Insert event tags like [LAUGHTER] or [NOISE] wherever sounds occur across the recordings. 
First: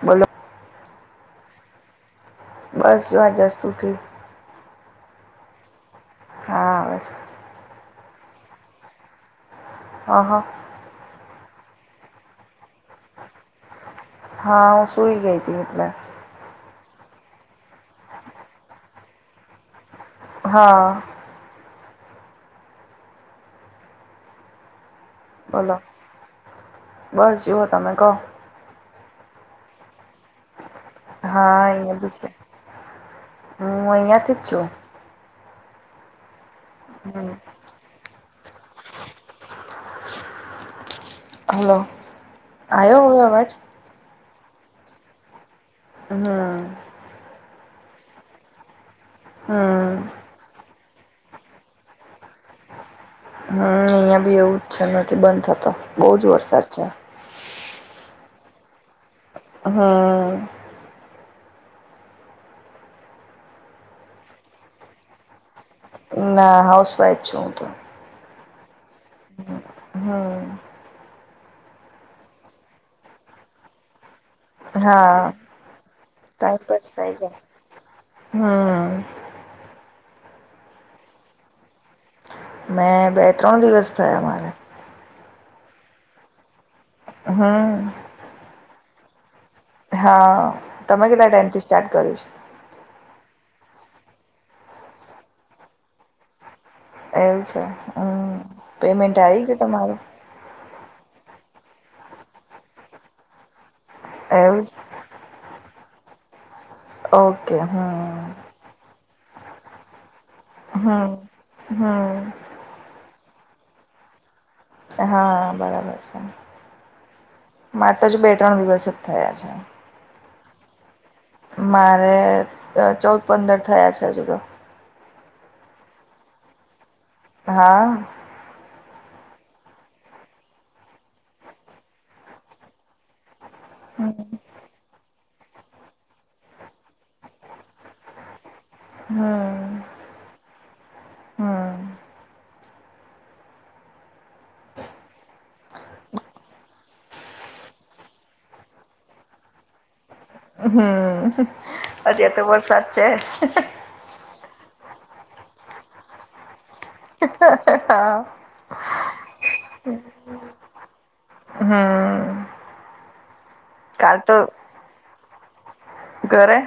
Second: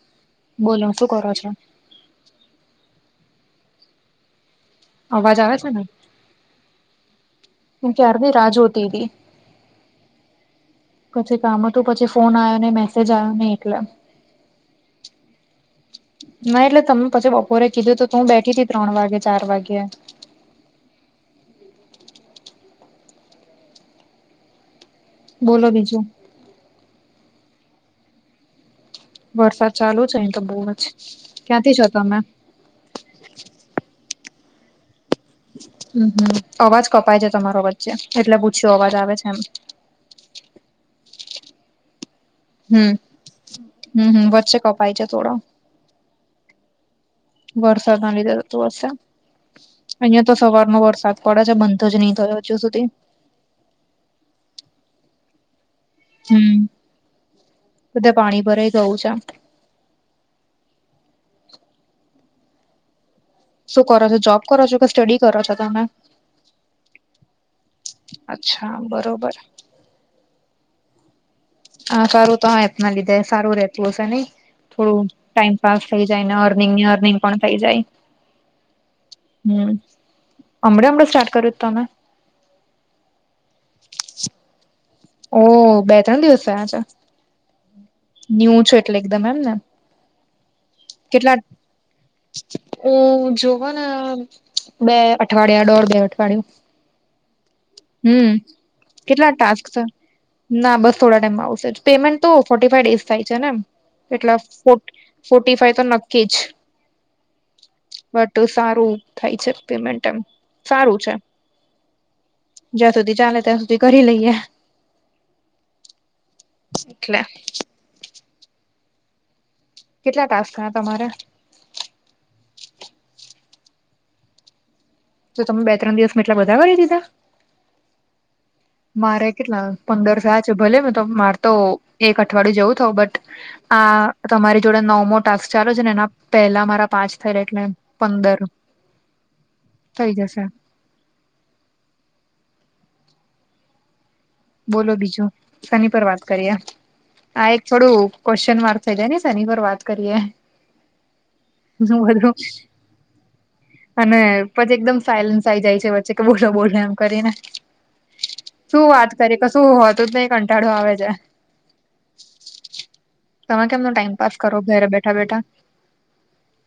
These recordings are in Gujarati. બોલો બોલો શું કરો છો? બસ જો આ જસ્ટ ઉઠી અવાજ આવે છે ને? હા આવે છે. હુ ક્યારની રાહ જોતી તી. હા હા પછી કામ હતું પછી ફોન આવ્યો નઈ મેસેજ આવ્યો નઈ એટલે હા હું સુઈ ગઈ હતી એટલે ના એટલે તમે પછી બપોરે કીધું તો હું બેઠી હતી ત્રણ વાગે ચાર વાગે હા બોલો બસ જુઓ તમે કહો વરસાદ ચાલુ છે અહીં તો બહુ જ હા ક્યાંથી છો અહીંયા તો તમે છે હું અહીંયાથી જ છું. હમ હમ અવાજ કપાય છે હમ તમારો વચ્ચે એટલે પૂછ્યું અવાજ આવે છે એમ હલો હમ આવ્યો હવે અવાજ હમ હ વચ્ચે કપાય છે થોડો હા વરસાદ ના લીધે થતું હશે. હમ અહિયાં તો સવારનો વરસાદ પડે છે બંધ જ નહી થયો હજુ સુધી હમ અહિયાં બી એવું જ છે નથી બંધ થતો બહુ જ હમ વરસાદ છે. બધે પાણી ભરાઈ ગયું છે. હ શું કરો છો જોબ કરો છો કે સ્ટડી કરો છો તમે? ના હાઉસ વાાઈફ છું હું તો અચ્છા બરોબર હા. હા, સારું તો હા એપ ના લીધે સારું રેતું હશે. નઈ! થોડું હા ટાઈમ પાસ થઈ જાય અને ટાઈમ પાસ અર્નિંગની થાય અર્નિંગ છે પણ થઈ જાય. હમ હમ હમણાં-હમણાં સ્ટાર્ટ કર્યું છે? તમે. મેં બે -ત્રણ દિવસ થયા મારે. ઓહ! બે ત્રણ દિવસ થયા છે. હાઅ. ન્યુ છું એટલે એકદમ એમ ને. હા તમે કેટલા ટાઈમથી સ્ટાર્ટ કર્યું છે. હું જોવને બે અઠવાડિયા દોઢ બે અઠવાડિયા. એવું છે હમ્મ પેમેન્ટ કેટલા આવી ગયું ટાસ્ક છે તમારું. ના બસ થોડા ટાઈમમાં આવશે જ પેમેન્ટ તો ફોર્ટી ફાઈવ ડેઝ થાય છે નેમ એટલા એવું ફો છે. ફોર્ટી ફાઈ તો નક્કી જ. Okay hmm. બટ સારું થાય છે પેમેન્ટ એમ. સારું હા છે હા. જ્યાં સુધી ચાલે ત્યાં સુધી કરી લઈએ. હા બરાબર છે. એટલે. મારે તો હજુ બે ત્રણ દિવસ જ થયા છે. કેટલા ટાસ્ક થયા તમાર. મારે અત્યારે ચૌદ પંદર થયા છે હજુ તો. તો તમે બે ત્રણ દિવસમાં એટલા બધા કરી દીધા. હા. મારે કેટલા પંદર થયા છે ભલે મે તો માર તો એક અઠવાડયું જવું થયું બટ આ હમ તમારી જોડે નવમો ટાસ્ક ચાલે છે ને એના પહેલા મારા પાંચ થયેલા એટલે પંદર. હમ્મ. થઈ જશે. બોલો બીજું સેની પર વાત કરીએ. આ એક થોડું ક્યુએશન માર્ક થઇ જાય ને શેની પર વાત કરીએે. હમ હમ્મ અત્યારે તો વરસાદ છે. અને પછી એકદમ સાયલન્સ આઈ જાય છે વચ્ચે કે બોલો બોલો એમ. કરીને [UNINTELLIGIBLE] હા. શું વાત કરી કશું હો તુ જ નહી કંટાળો આવે છે. હા. તમે કેમનો ટાઈમ પાસ કરો ઘરે બેઠા બેઠા. ઘરે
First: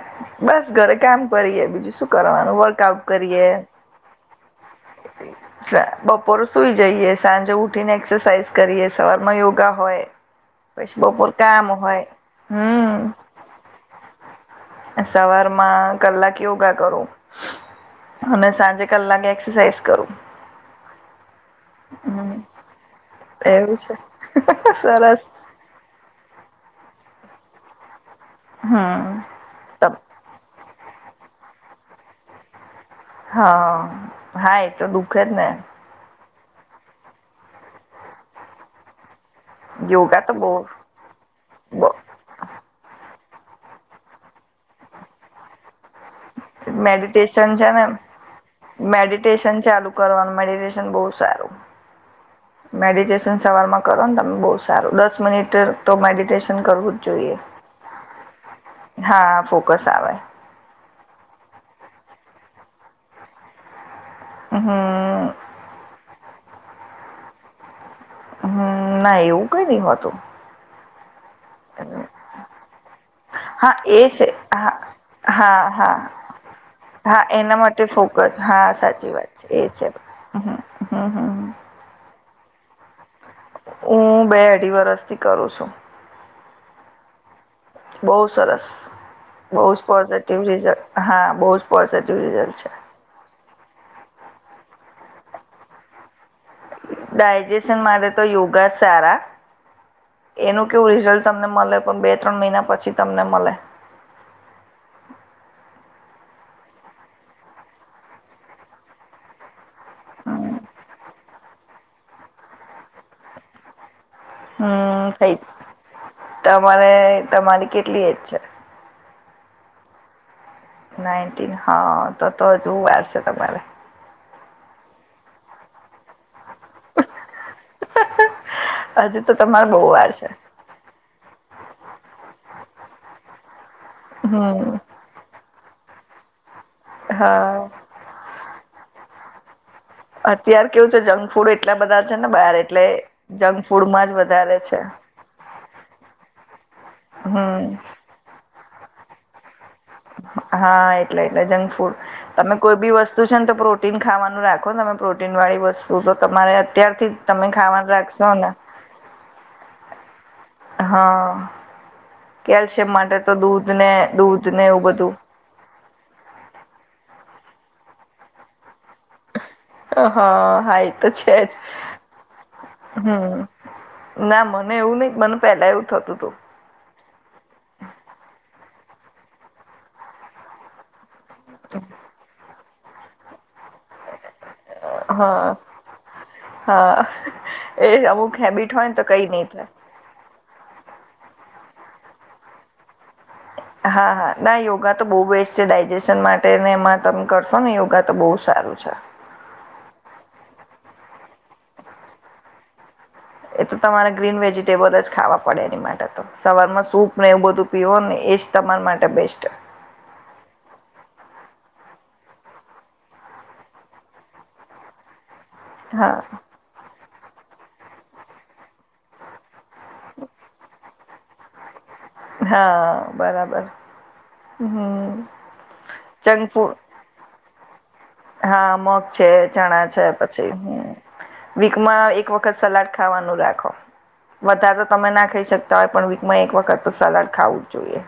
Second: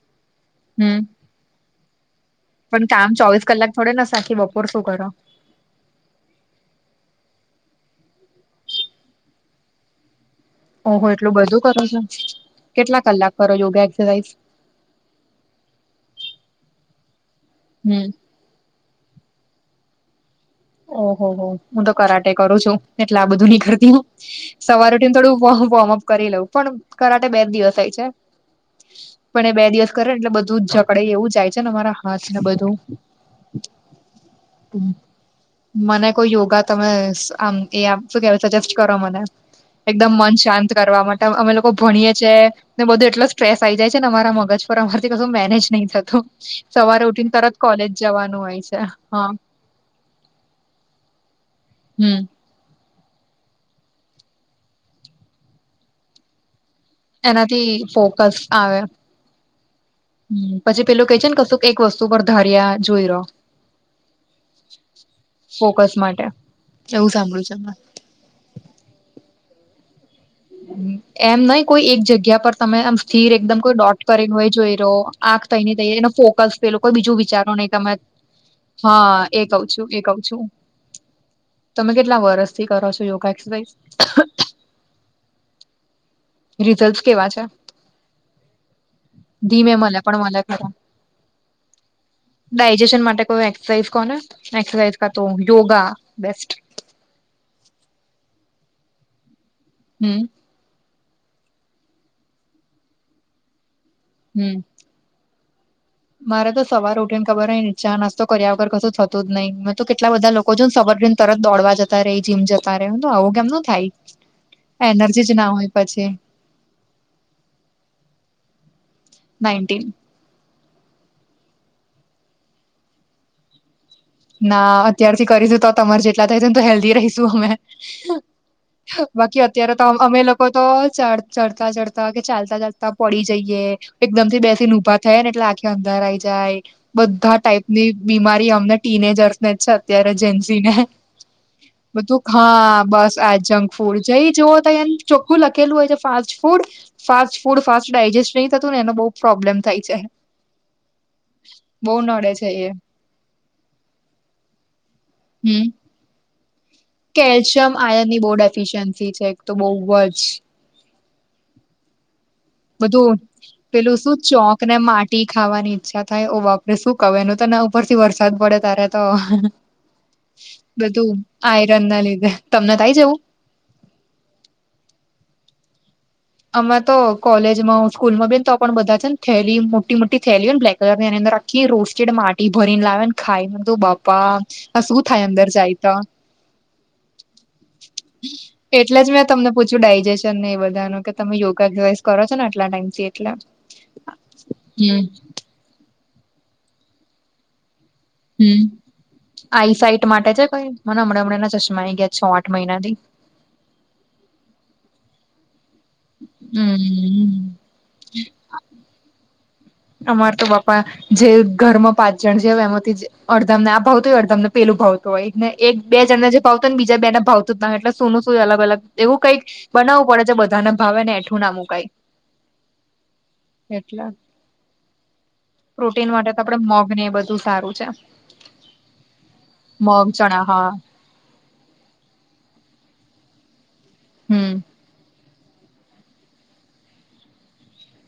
બસ ઘરે હમ કામ કરીએ બીજું શું કરવાનું પણ વર્કઆઉટ કામ કરીએ. [UNINTELLIGIBLE] ના આખી બપોર શું કરો. એટલે બપોરે સુઈ જઈએ સાંજે ઉઠી ને એક્સરસાાઈઝ કરીએ સવાર માં યોગા હોય. પછી ઓહો બપોર એટલું બધું કામ કરો છો હોય કેટલા કલાક કરો યોગા એક્સરસાઇઝ. સવાર માં કલાક યોગા કરું. હમ્મ. અને સાંજે કલાકે એક્સરસાઇઝ કરું. ઓહો હો હું તો કરાટે હમ કરું છું. એટલે આ બધું નઈ એવું કરતી છે હું સવાર ઉઠી સરસ થોડું વોર્મઅપ કરી લઉં. પણ કરાટે બે દિવસ હોય છે. હા. પણ એ બે દિવસ કરે ને એટલે બધું જકડાઈ એવું જાય છે ને મારા હાથ ને બધું. હા હા એ તો દુઃખે જ ને. મને કોઈ યોગા તમે એ આમ શું કેવાય કે સજેસ્ટ કરો મને. એકદમ યોગા તો મન બહુ શાંત કરવા માટે અમે લોકો બહુ- ભણીએ છે ને બધું એટલો સ્ટ્રેસ આ આવી જાય છે ને અરા મગજ પર અમારથી કું મેનેજ નહી થત તો સવારે ઉઠીને તરત મેડિટેશન છે ને કોલેજ જવાનું હોય છે હા. મેડિટેશન ચાલુ કરવાનું મેડિટેશન બહું સારું. હમ્મ. મેડિટેશન સવારમાં કરો ને તમે બહુ સારું દસ મિનિટ તો મેડિટેશન કરવું જ જોઈએ. એનાથી ફોકસ આવે હા ફોકસ આવે પછી પેલું કે છે ને કશું એક વસ્તુ પર ધાર્યા જોઈ રહો હમ ફોકસ માટે એવું સાંભળું છે હમ ના એવું કઈ નઈ હોતું એમ નઈ કોઈ એક જગ્યા પર તમે સ્થિર એકદમ હા કોઈ એ ડોટ છે કરીને હોય હા જોઈ રહો આંખ હા થઈને ત હા એનો ફોકસ પેલુ હા એના માટે ફોકસ હા સાચી વાત કઉ છે એ છું છે કઉ છું હ તમે કેટલા વર્ષથી કરો છો યોગ હું બે અઢી વરષથી કરું છું રિઝલ્ટ કેવા છે બહુ સરસ બહુ ધીમે જ મળે પણ મળે પોઝિટિવ ખરા રિઝલ્ટ હા બહુ જ પોઝિટિવ રિઝલ્ટ છે [UNINTELLIGIBLE] માટે કોઈ સાઇઝ કોને એક્સરસાાઈઝ ક તો યોગા બેસ્ટ ડાયજેશન માટે તો યોગા સારા હમ એનું કેવું રિઝલ્ટ તમને મલે પણ બે ત્રણ મહિના પછી તમને મલે હમ મારે તો સવાર ઉઠી ને ખબર નઈ ચા નાસ્તો કર્યા વગર કશું થતું જ નહી મેં તો કેટલા બધા લોકો સરને તરત દોડવા જતા રે જીમ જતા રે તો આવું કેમ નું થાય હમ એનર્જી સઈ જ ના હોય પછી તમારે તમારી કેટલી એજ છે નાઇન્ટીન નાઇનટીન હા તો તો હજુ વાર છે તમારે ના અત્યારથી કરીશું તો તમાર જેટલા થાયશું ને તો હેલ્ધી રહીશું અમે હજુ તો બાકી તમારે અત્યારે તો બહુ વાર અમે છે લોકો તો ચ ચડતા ચઢતા કે ચાલતા ચાલતા પડી જઈએ એકદમ થી બેસી ને હમ ઊભા થઈ ને એટલે આખે અંધારા આઈ જાય બધા હા ટાઈપ ની બીમારી અમને ટીનેજર્સ મે છે અત્યારે જેન્સી અત્યાર ને કેવું છે જંક ફૂડ એટલા બધા છે બધું ને બહાર ખા એટલે બસ આ જ જંક ફૂડ ફૂડમાં જ જઈ જોઓ વધારે તો છે એમ ચોખ્ખું લખેલું હોય છે ફાસ્ટ ફૂડ ફાસ્ટ ફૂડ હમ ફાસ્ટ ડાયજેસ્ટ નહી થતું ને એનો બહુ પ્રોબ્લેમ થાય છે હા એટલે એટલે બહુ જંકફૂડ નડે છે તમે એ કોઈ બી વસ્તુ વું છે તો પ્રોટીન ખાવાનું રાખોને તમે પ્રોટીનવાળી હમ વસ્તુ તો તમારે અત્યારથી જ તમે કેલ્શિયમ ખાવાનું આયર્ન ની બહુ રાખશો ડ ને એફિશયન્સી છે એક તો બહુ જ હ કેલ્શિયમ બધું માટે તો દૂધ ને પેલું શું દૂધ ને ચોક એવું બધું માટી ખાવાની ઈચ્છા થાય ઓબાપરે શું કવ એ તોના ઉપરથી વરસાદ પડે તારે તો હા હા એ તો બધું છે જ આયરન ના લીધે તમને થાય જવું હમ ના મને એવું નય મને પેલા એવું થતું હતું અમે તો કોલેજ માં હું સ્કૂલમાં ગઈ તો પણ બધા છે ને થેલી મોટી મોટી થયેલી હો ને બ્લેક કલર ની અંદર આખી રોસ્ટેડ માટી ભરીને લાવે ને ખાયને તો બાપા શું થાય અંદર હા જાયતા હા એ અમુક હેબિટ હોય ને એટલે તો જ મેં કઈ નઈ તમને થાય પૂછ્યું ડાયજેશન ને એ બધા ન કે તમે યોગા એક્સ કરો ને આટલા ટાઈમથી એટલે હા હા ના યોગા હમ તો બહુ બેસ્ટ ડાયજેશન માટે ને એમાં તમે કરશો ને યોગા તો બહુ સારું છે આઈ સાઇટ માટે છે કઈ મને હમણાં હમણાં ના ચશ્મા ગયા છ આઠ મહિના થી એ તો તમારે ગ્રીન વેજીિટેબલ જ ખાવા પડે એની માટે તો સવારમાં સૂપ ને હમ એવું બધું પીવો ને એ જ તમારા માટે બેસ્ટ અમાર તો બાપા જે ઘરમાં પાંચ જણ જે એમથી અડધામ ને આ ભાવ તોય અડધામ ને પેલું ભાવતું હોયને એક બે હા જણને જે ભાવ પણ બીજા બે ના ભાવતું જ ના એટલે સોનું શું અલગલગ એવું કંઈક બનાવ પડે છે, બધાને ભાવેને એઠું ના મુૂકાય. હા બરાબર હમ. પ્રોટીન માટે તો જંક આપડે ફૂડ મગને એ બધું સારું છે. હા મગ છે, ચણા છે, મગ ચણા પછી હા હ. વીકમાં એક વખત સલાડ ખાવાનું રાખો હમ વધારે. તમે ના ખાઈ શકતા હોય પણ વીકમાં એક વખત તો સલાડ ખાવું જ જોઈએ.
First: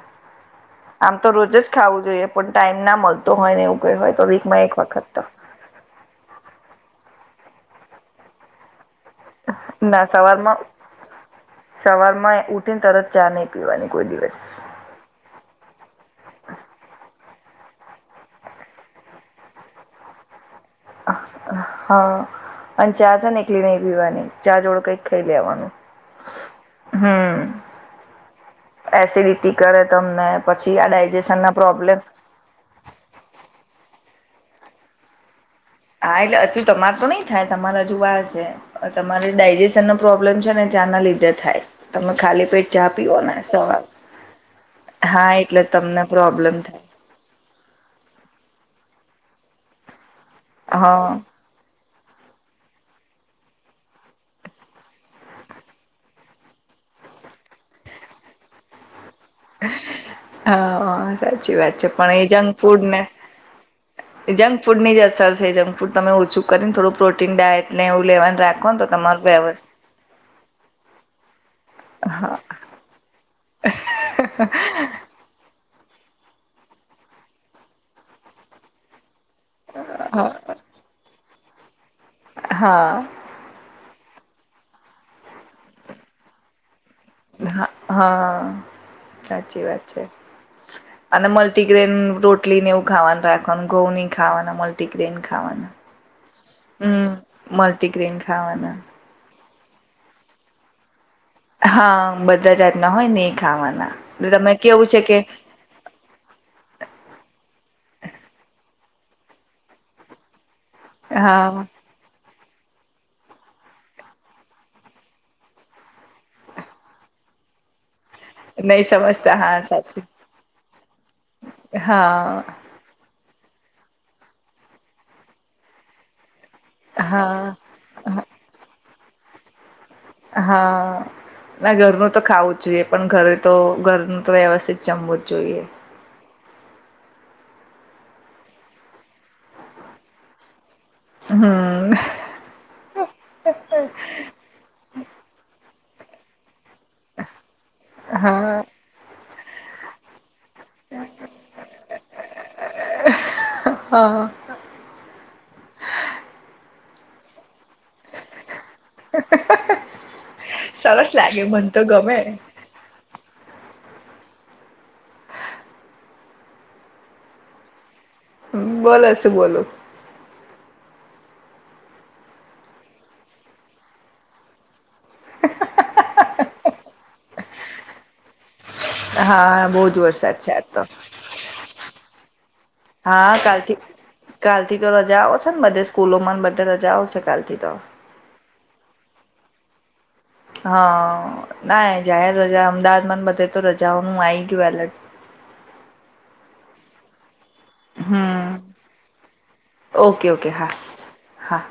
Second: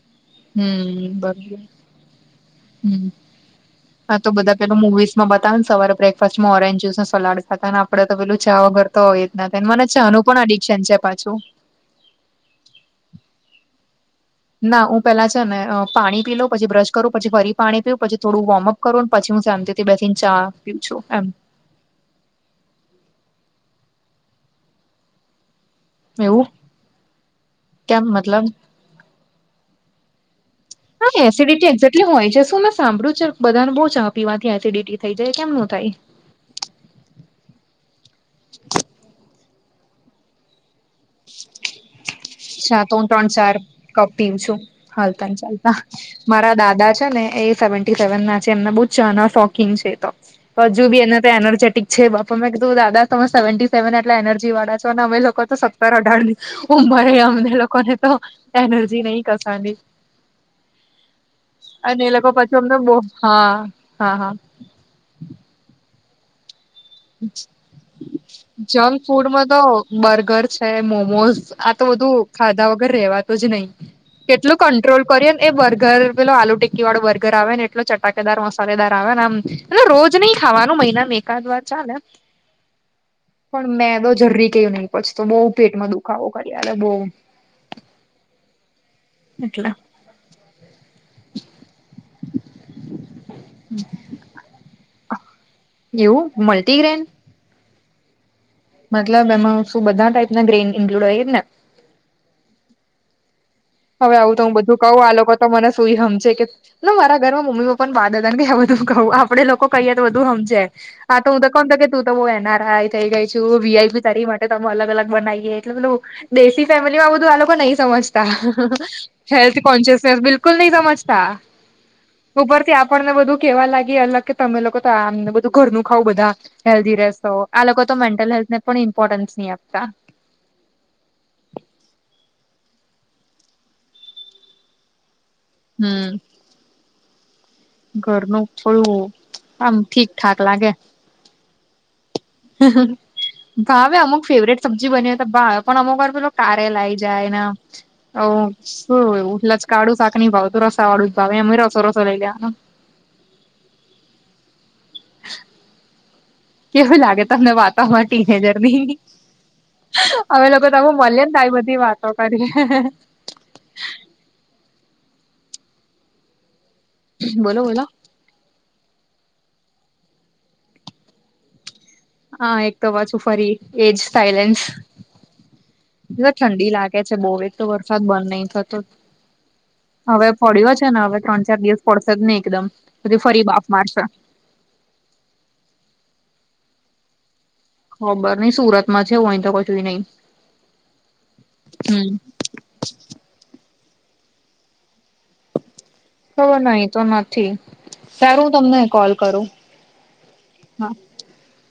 આમ હમ તો રોજ બરોબર જ ખાવું જોઈએ પણ ટાઈમ ના હમ મળતો હોય ને એવું કઇ હોય તો વીકમાં એક વખત તો [UNINTELLIGIBLE] બતાવ ને સવારે બ્રેકફાસ્ટમાં ઓરેન્જ જુસને, સલાડ થતા ને આપડે પેલું ચા વગર તો હોઈએ. ના મને છેનું પણ અડિક્શન છે, પાછું. સવારમાં ઉઠીને તરત ચા નહી પીવાની કોઈ દિવસ. ના હું પેલા છે, ને પાણી પી લો, પછી બ્રશ કરું, પછી ફરી પાણી પી પછી, થોડું વોર્મઅપ. કરું, પછી શાંતીથી બેસીને ચા પીઉ છું, એમ. હા અને ચા છે, એકલી ન પીવાની ચા જોડું કઈક ખાઈ લેવાનું, એવું હમ્મ કેમ મતલબ એસિડિટી કરે તમને. પછી આ હા ડાયજેશનના એસિડિટી પ્રોબ્લેમ એક્ઝેક્ટલી હોય છે, શું ને. સાંભળું છે, બધાને બહુ ચ પીવાથી એસિડિટી થઈ જાય કેમ ન થાય. હા એટલે હજુ તમાર તો નહીં થાય તમારે હજુ [UNINTELLIGIBLE] છે. તમારે ડાયજેશન નો પ્રોબ્લેમ છે, ને ચા ના લીધે. થાય તમે ખાલી પેટ અચ્છા ચા તો હું ત્રણ પીવોને ચાર સવા કપ પીવું છું હાલતા હા ને એટલે ચાલતા તમને. મારા પ્રોબ્લેમ થાય. દાદા ને એ સેવન્ટિ સેવન ના છે, એમને ચા શોકિંગ છે, એ તો હજુ થાય બી એને હા એનર્જેટિક. છે, બાપા મેં કીધું દાદા તમે સેવન્ટી સેવન એટલા એનર્જી વાળા છો અને અમે [UNINTELLIGIBLE] તો. [UNINTELLIGIBLE] અઢાર ઉંમરે અમને લોકોને તો એનર્જી નહી કસાડલી. હા સાચી વાત છે, પણ એ લોકો પછી અમને બો જંકફૂડને હા હા હા જંક -ફૂડની જ અસર છે, જંક ફૂડ તમે ઓછું કરીને થોડું. પ્રોટીન ડાયટ ને એવું લેવાનું રાખો ને તો જંક તમારું વ ફૂડમાં [UNINTELLIGIBLE] તો બર્ગર છે, મોમોઝ બધું ખાધા વગર રેવાતુ જ નહી કેટલું કંટ્રોલ. [UNINTELLIGIBLE] એ બર્ગર, પેલો આલુ ટીકી વાળો બર્ગર આવે ને એટલો ચટાકેદાર મસાલેદાર આવે ને આમ. એ રોજ નહી ખાવાનું મહિનામાં એકાદ વાર ચાલે. હા. પણ મેદો જરૂરી કયું નહીં પછી તો બહુ પેટમાં દુખાવો કરી બહુ. હા હા સાચી એટલે વાત છે. અને મલ્ટીગ્રેન રોટલીને એવું ખાવાનું રાખવાનું, ઘઉ ની ખાવાના, મલ્ટીગ્રેન ખાવાના, એવ મલ્ટીગ્રે્રેન. હમ મલ્ટીગ્રેન ખાવાના. મતલબ એમાં શું બધા ટાઈપ ના ગ્રેન ઇન્ક્લુડ હોય ને. હા બધા જાતના હોય નહીં ખાવાના, હવે આવું તો હું તમે બધું કેવું કહું છે આ કે લોકો તો મને શું હમજે કે ના મારા ઘરમાં મમ્મી પપ્પા ને બાદ હતા કે બધું કવું આપડે લોકો કહીએ તો બધું [UNINTELLIGIBLE] [INAUDIBLE] હા તું તો હું એનઆર આઈ થઈ ગઈ છું, વીઆઈ બી તારી માટે તમે અલગ અલગ બનાવીએ એટલે [UNINTELLIGIBLE] દેશી ફેમિલીમાં બધું આ લોકો નહી સમજતા. નહી સમજતા હા હેલ્થ સાચું કોન્શસનેસ બિલકુલ નહી સમજતા હા ઉપરથી આપ. આપણને બધું કેવા લાગી અલગ કે તમે લોકો તો આમને બધું ઘરનું ખાવ બધા. હેલ્ધી રહેશો હા આ લોકો તો મેન્ટલ હેલ્થને પણ ઇમ્પોર્ટન્સ નહી આપતા. [UNINTELLIGIBLE] ના ઘરનું તો ખાવું જ જોઈએ. પણ ઘરે તો, ઘરનું તો વ્યવસ્થિત જમવું જ જોઈએ. હમ. ઘરનું થોડું, આમ ઠીકઠાક લાગે. હમ. ભાવે અમુક ફેવરેટ સબ્જી બન્યો હોય તો ભાવે. પણ અમુક વાર પેલો કારેલ આઈ. જાય ના આવું હા શું એવું લચકાળું શાક ની ભાવતુ. રસા વાળુ ભાવે. એમેય રસો રસો લઈ લેવાનો. હ [INAUDIBLE] કેવું લાગે તમને વાતોમાં ટીનેજર ની? અમે લોકો તો આવું સરસ મલીએ. ને લાગે ત્યારે આવી મને બધી તો વાતો ગમે કરીયે. બોલો બોલો. બોલો. શું બોલો? હા, એક તો પાછુ ફરી એજ સાયલેન્સ. ને ઠંડી લાગે છે બો. એક તો વરસાદ બંધ નહી થતો. હા બહુ જ હવે વરસાદ આજ પડ્યો તો છે ને, હવે ત્રણ-ચાર દિવસ પડશે જ નહી એકદમ. પછી હા ફરી બાફ કાલથી મારશે. કાલથી તો રજાઓ છે ને બધે સ્કૂલોમાંને, બધે રજાઓ છે કાલથી તો. ખબર નઈ સુરત માં છે. હું અય તો કશુએ નહી. હા. ના હમ જાહેર રજા અમદાવાદમાં ને, બધે તો રજાઓનું આઈ ગયું એલર્ટ. ખબર નહી, અહીતો નથી. હમ સારું તમને કોલ કરું. ઓકે ઓકે હા. હા.